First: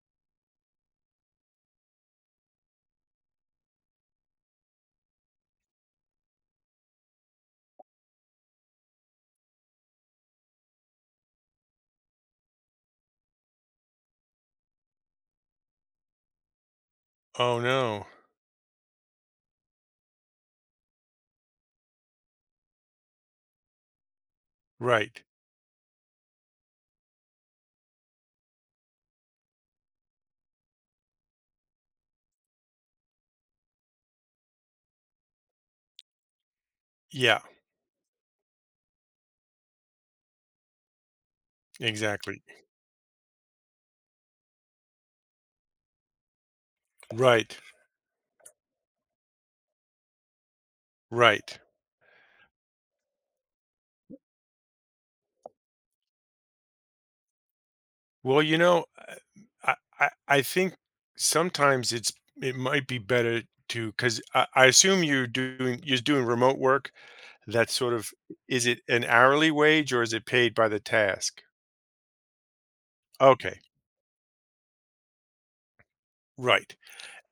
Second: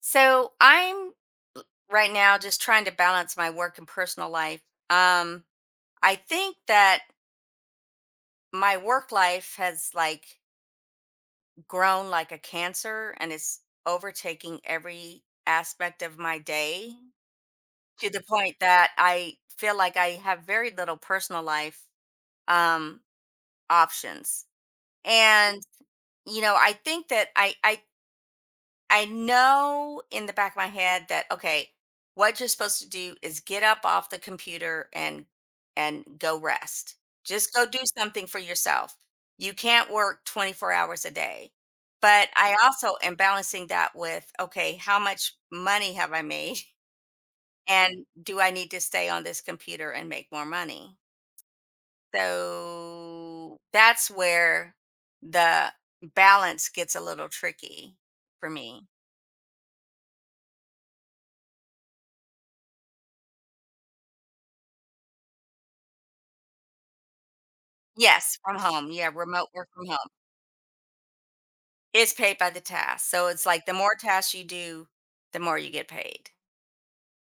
So I'm right now just trying to balance my work and personal life. Um, I think that my work life has like grown like a cancer and it's overtaking every aspect of my day Oh, no. to the point that I feel like I have very little personal life um options. Right. And you know, I think that I know in the back of my head that okay, what you're supposed to do is get up off the computer and go rest. Yeah, Just go do something for yourself. You can't work 24 hours a day. But exactly. I also am balancing that with okay, how much money have I made Right, and do I need to stay on this computer and make more money? right. So that's where the balance gets a little tricky Well, for you me. know, I I think sometimes it might be better to. 'Cause I assume you're doing remote work that's sort of— Yes, from is it home. an Yeah, remote hourly work from wage or home. is it paid by the task? It's paid by the task. So it's Okay, like the more tasks you do, the more you get paid. right.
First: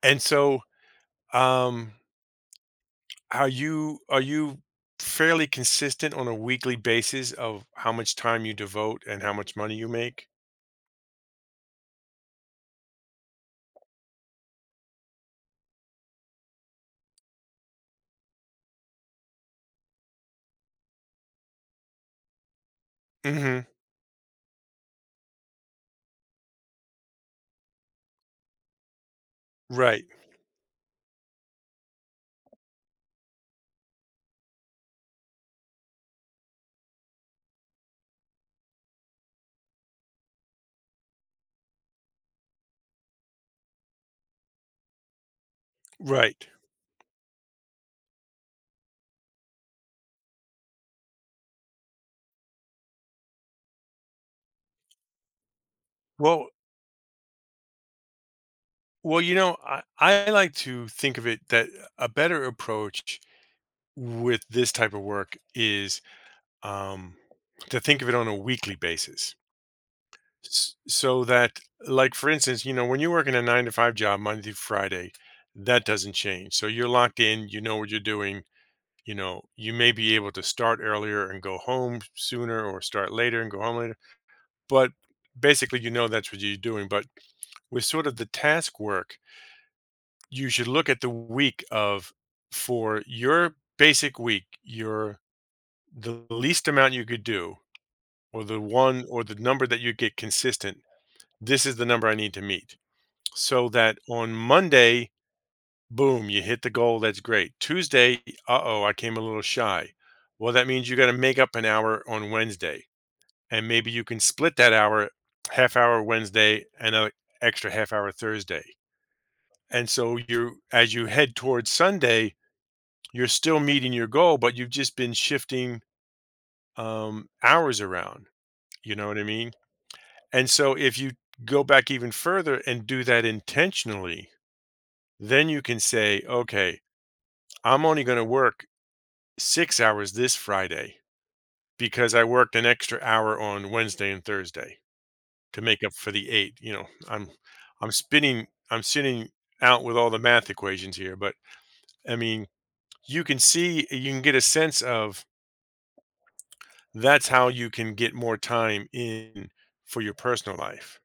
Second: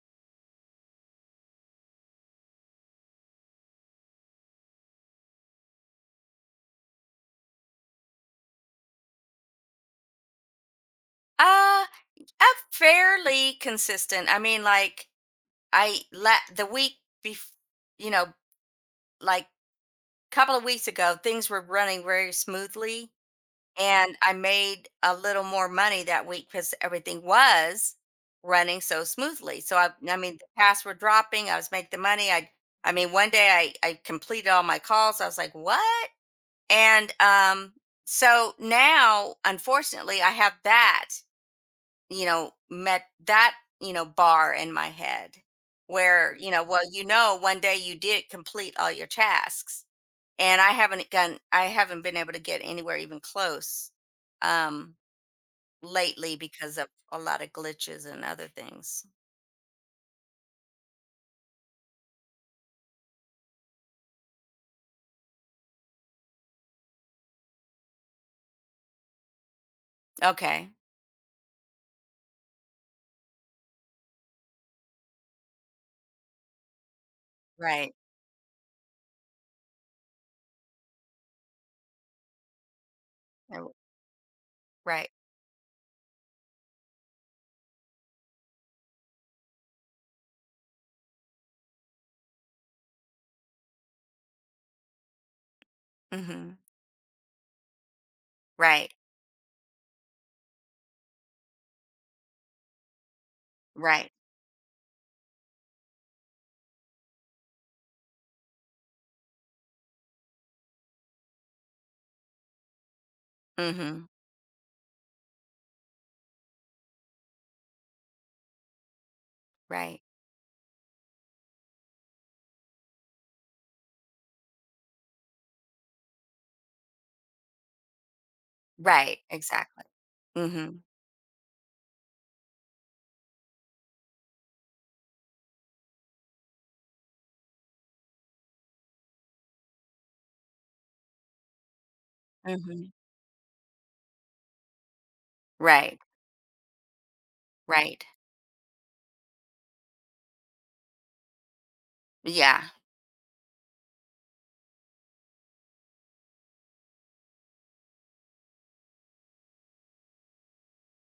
And so, um, are you fairly consistent on a weekly basis of how much time you devote and how much money you make? Uh, I'm fairly consistent. I mean, like I la the week bef- you know, like couple of weeks ago, things were running very smoothly Mhm. and I made a little more money that week because everything was running so smoothly. So I Right. I mean the tasks were dropping, I was making the money. I mean one day I completed all my calls. I was like, what? And so now, unfortunately, I have that, met that, bar in my head where, Right. Well, one day you did complete all your tasks. And I haven't gotten, I haven't been able to get anywhere even close um, lately Well because of a lot of glitches and other things. well, you know, I like to think of it that a better approach with this type of work is, um, to think of it on a weekly basis. Okay. S so that, like, for instance, you know, when you work in a 9 to 5 job Monday through Friday, that doesn't change. So you're locked in, you know what Right. you're doing. You know, you may be able to start earlier and go home sooner, or start later and go Oh, home later, but right. basically, you know that's what you're doing. But with sort of the task work, you should look at the week of— for your basic week, your— the Hmm. least amount you could do, or the Right. one or the number that you get consistent. This is the number I need to meet. So that Right. on Monday, boom, you hit the goal. That's great. Tuesday, uh oh, I came a little shy. Well, that means you got to make up an hour on Wednesday. And maybe you Hmm. can split that hour, half hour Wednesday and an extra half hour Thursday. And Right. so you— as you head towards Sunday, you're still meeting your goal, but you've just been shifting, hours around, you know what Right. I mean? Exactly. And Hmm. so if you go back even further and do that intentionally, then you can say, "Okay, I'm only gonna work 6 hours this Friday because I worked an Hmm. extra hour on Wednesday and Thursday to make up Right, for the 8." You know, I'm I'm right. spinning I'm sitting out with all the math equations here, but, I mean, Yeah, you can see— you can get a sense of— that's how you can get more time in for your personal life.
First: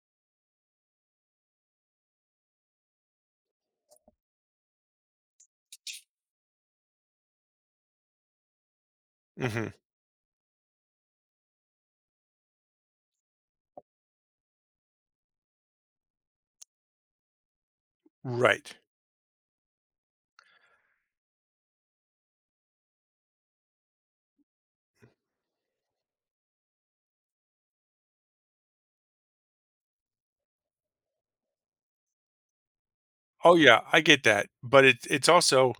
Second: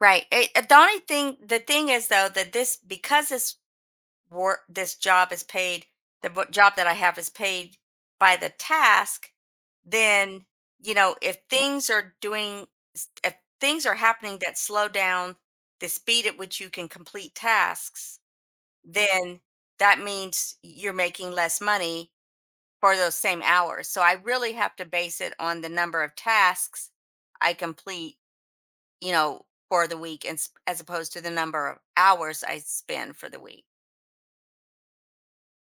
right. It, the only thing, the thing is though that this because this work, this job is paid. The job that I have is paid by the task. Mhm. Then if things are doing, s- if things are happening that slow down the speed at which you can complete tasks, Right. then that means you're making less money for those same hours. So I really have to base it on the number of tasks I complete you know, for the week, and s as opposed to the number of hours I spend for the Oh, week. yeah, I get that, but it's also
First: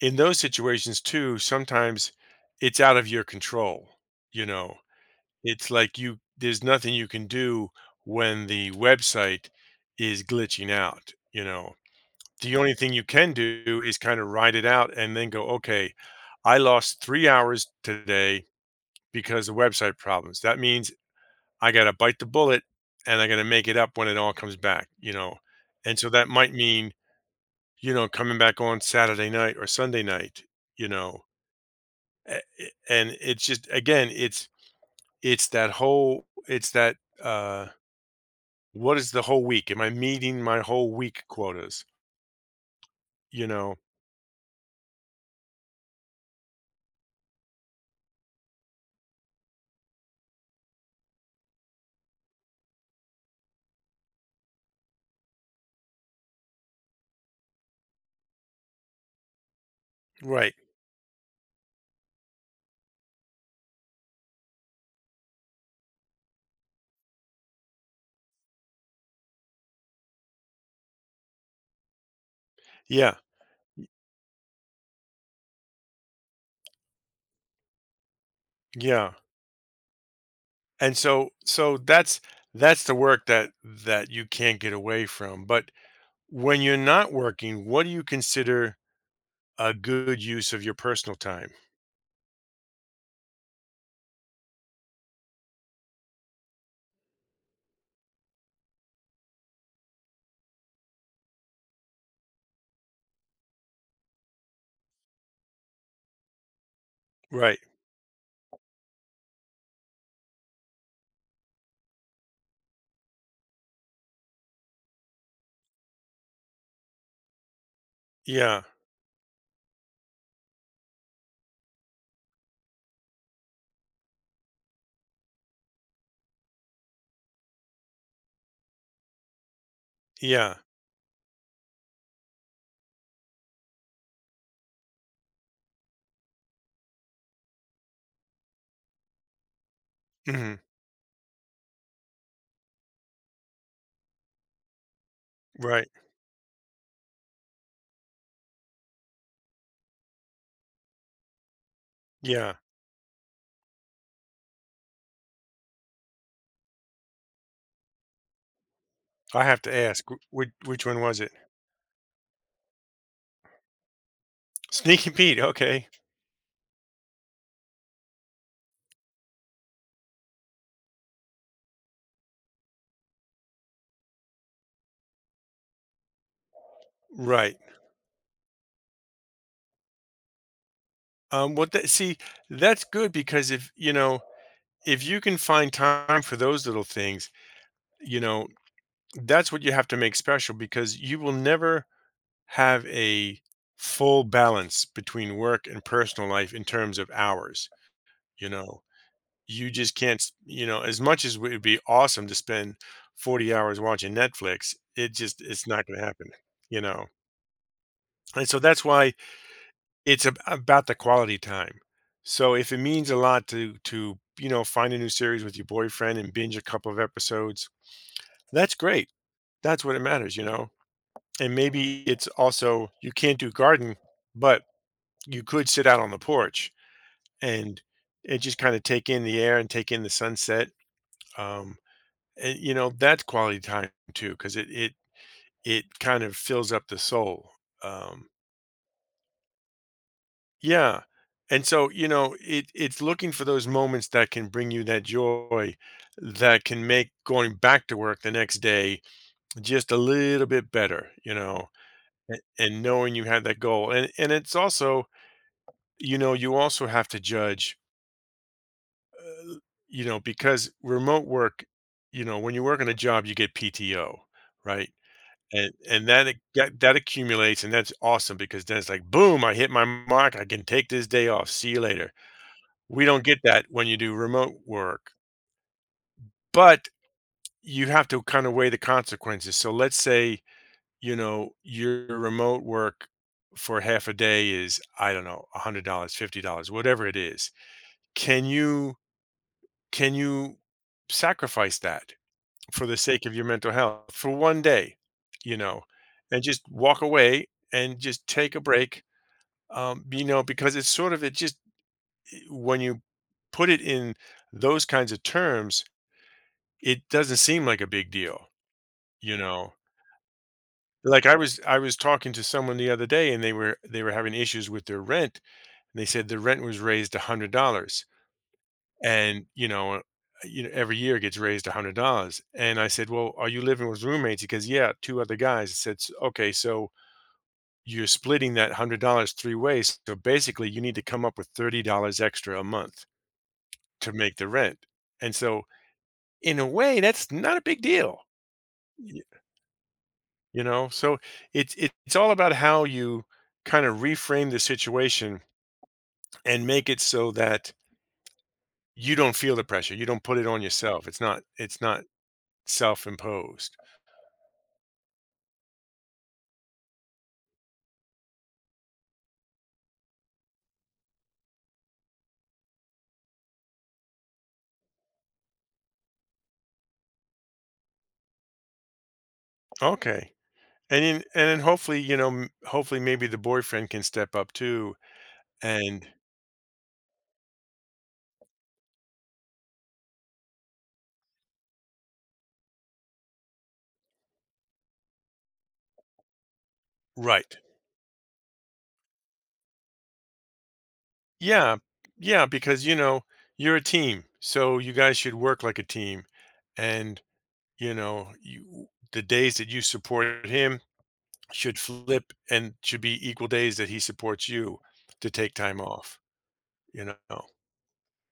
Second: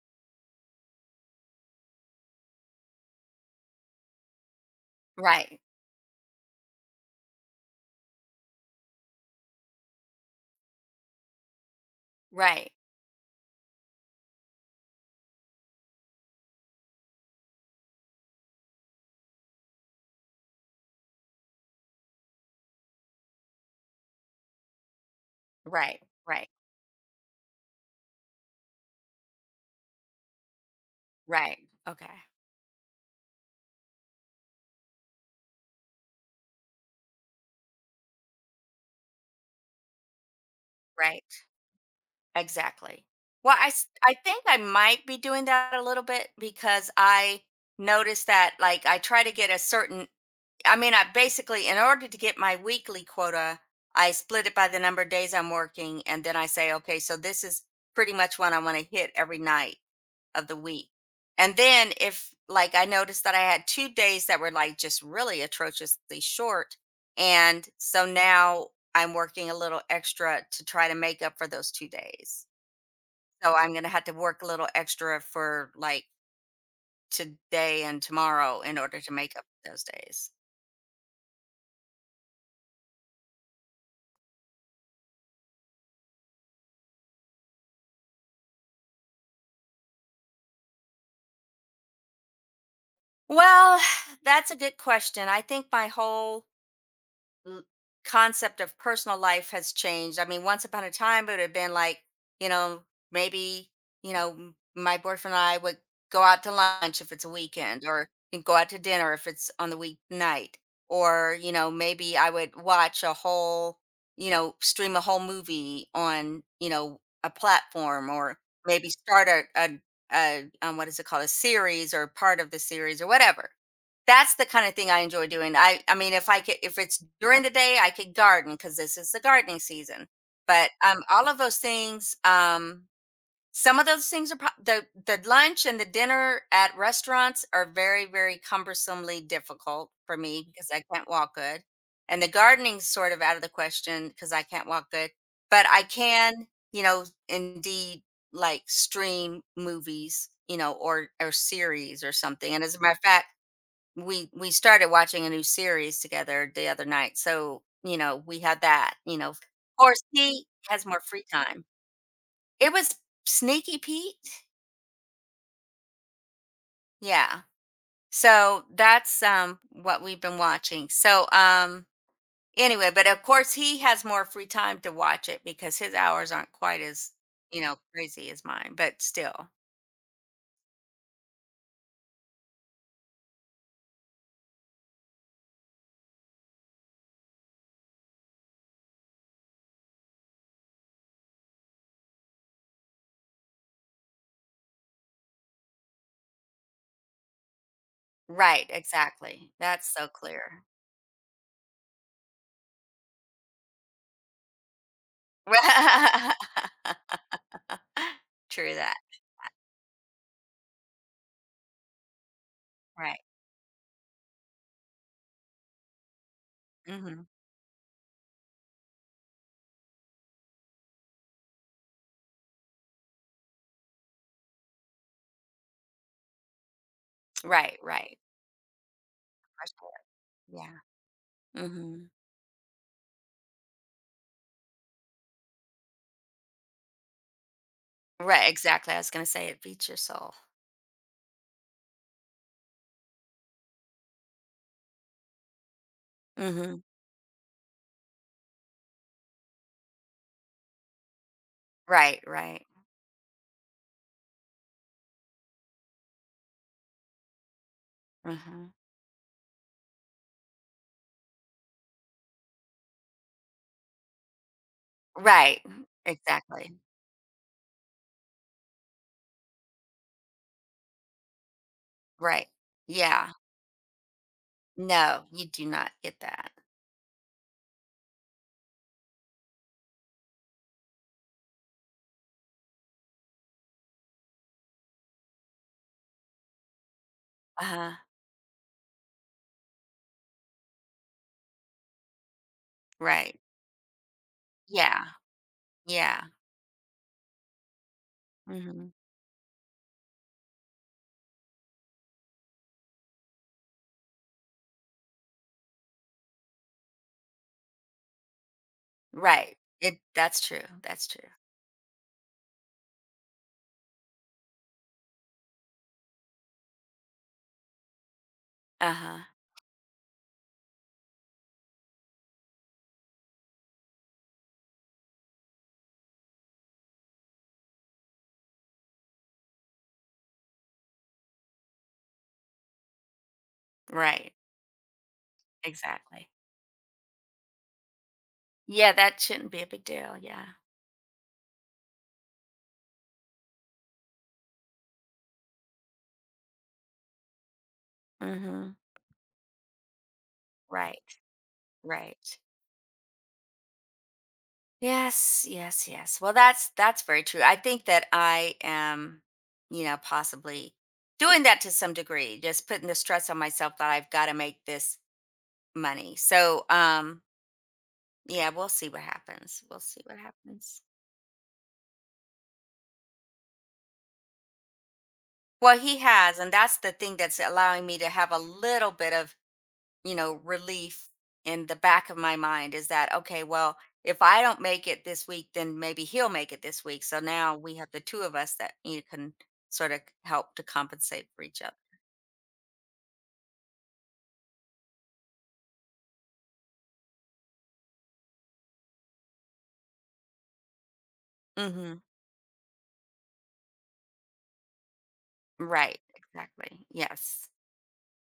in those situations too, sometimes it's out of your control, you know? Right, It's like you— there's nothing you can do when the website is glitching out, you know? The right, only thing you can do is kinda ride it out and then go, "Okay, I lost 3 hours today because of website problems. That means I gotta bite the bullet and I'm gonna make it up when it all comes back, you know? And right, so that right, might mean, you know, coming back on Saturday night or Sunday night, you know? right. Okay, And it's just, again, it's that whole, it's that, uh, what is the whole week? Am I meeting my whole right, week quotas? exactly. You Well, know? I think I might be doing that a little bit because I noticed that, like, I mean, I basically in order to get my weekly quota, I split it by the number of days I'm working, and then I say, "Okay, so this is pretty much what I wanna hit every night of Right. the week." And then if like I noticed that I had two days that were like just really atrociously short. And so now I'm working a little extra to try to make up for those two days. Yeah. So I'm going to have to work a little extra for like today and tomorrow in order to Yeah. make up those days. And so so that's the work that that you can't get away from. But when you're not working, what do you consider a good use of your personal time? Well, that's a good question. I think my whole l- concept of personal life has changed. I mean, once upon a time, it would have been like, you know, maybe, my boyfriend and I would go out to lunch if it's a Right. weekend or and go out to dinner if it's on the weeknight. Or, maybe I would stream a whole movie on, a platform or Yeah. maybe start a what is it called, a series or part of the series or whatever that's the kind of thing I enjoy doing. I mean, if I could, if it's during the day, I could garden because this is the gardening season. Yeah. But all of those things, some of those things are the lunch and the dinner at restaurants are very very cumbersomely difficult for me Mhm. because I can't walk good, and the gardening's sort of out of the question because I can't walk good. But I Right. can, indeed like stream movies, or series or something. Yeah. And as a matter of fact we started watching a new series together the other night. So, we had that. Of I have to course, ask, he which has more one was free it? time. It was Sneaky Pete. Sneaky Pete, okay. Yeah. So that's what we've been watching. So anyway, but of course he has more free time to watch it because his hours aren't quite as, Right. Crazy as mine, but still. Well, that— see, that's good because if, you know, if you can find time for those little things, you know, that's what you have to make special, because you will never have a full balance between work and personal life in terms of hours, you Right, know? exactly. You That's just so can't. clear. You know, as much as it would be awesome to spend 40 hours watching Netflix, it just— it's not going to happen, you know? And so True that's that. why about the quality time. So if it means a Right. lot to, you know, find a new series with your boyfriend and binge a couple of Hmm. episodes, that's great. That's what it matters, you know. And maybe it's also, you can't do garden, but you could sit out on the porch Right, and right. and just kind of take in the air and take in the sunset. Yeah. um Mhm. And, you know, that's quality time too, because it it kind of fills up the soul. Um, Right, exactly, I was gonna say it beats your soul. yeah. And so, you know, it— it's looking for those moments that can bring you that joy, that Mhm. can make going back to work the next day just a little bit better, you know, Right, right. and knowing you had that goal. And it's also, you know, you also have to judge, Mhm. you know, because remote work, you know, when you work in a job, you get PTO, right? Right. And then it— Exactly. that that accumulates, and that's awesome because then it's like, "Boom, I hit my mark. I can take this day off. See you later." Right. We don't Yeah. get that when you do remote work, No, you do not get that. but you have to kind of weigh the consequences. So let's say, you know, your remote work for half a day is, I don't know, $100, $50, whatever it is. Uh-huh. Can you can you sacrifice that for the sake of Right. your mental health for one day, Yeah. you know, Yeah. and just walk away and just take a Mhm. break, you know, because it's sort of— it just, eh, when you put it in those kinds of terms, it doesn't seem like a big deal, you Right. know. It That's true, that's Like true. I was talking to someone the other day, and they were having issues with their rent, and they said the rent was raised $100, Uh-huh. and, you know, you know, every year it gets raised $100. And I said, well, are you living with roommates? He goes, yeah, two other guys. I said, "S- okay, so you're splitting that 100 dollars three ways, so basically you need to come up with $30 extra a month to Right. make the rent." And so, Exactly. in a way, that's not a big deal, Yeah, that y shouldn't be a big deal, yeah. you know? So, it's all about how you kinda reframe the situation and make it so that Mhm. you don't feel the pressure, you don't put it on Right, yourself, it's not— it's not right. self-imposed. Yes, yes, yes. Well, that's very true. I think that I am, possibly doing that to some degree, just putting the stress on myself that I've got to make this money. So, yeah, we'll see what happens. We'll see what Okay, happens. And then hopefully, you know, m hopefully maybe the boyfriend can step up too, Well, he and— has, and that's the thing that's allowing me to have a little bit of relief in the back of my mind is that, okay, well, if I don't make it this week, then maybe he'll make it this week. So now Right. we have the two of us that you can sort of help to compensate for each Yeah, yeah, because, you know, you're a team, so you guys should work like a team, and— you know, you— the days that you support him other. should Hmm. flip and should be equal days that he supports you to take time Right. off, Exactly. you know? Yes.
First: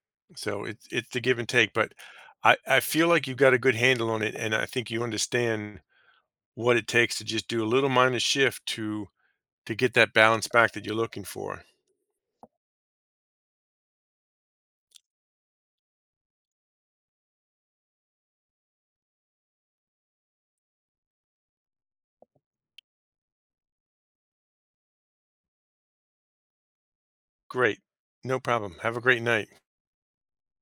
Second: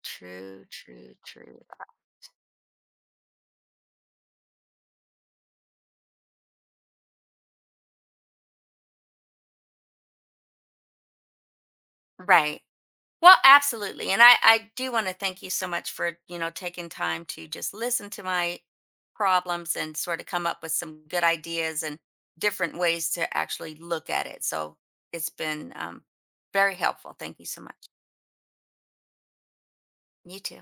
True, So it's true, the give and true. take, but I feel like you've got a good handle on it, and I think you understand what it takes to just do a little minor shift to get that balance back that you're looking for. Right. Well, absolutely. And I do want to thank you so much for, taking time to just listen to my problems and sort of come up with some good ideas and different ways to actually look at it. So it's been very helpful. Thank you so much. Great. No problem. Have a great night. You too.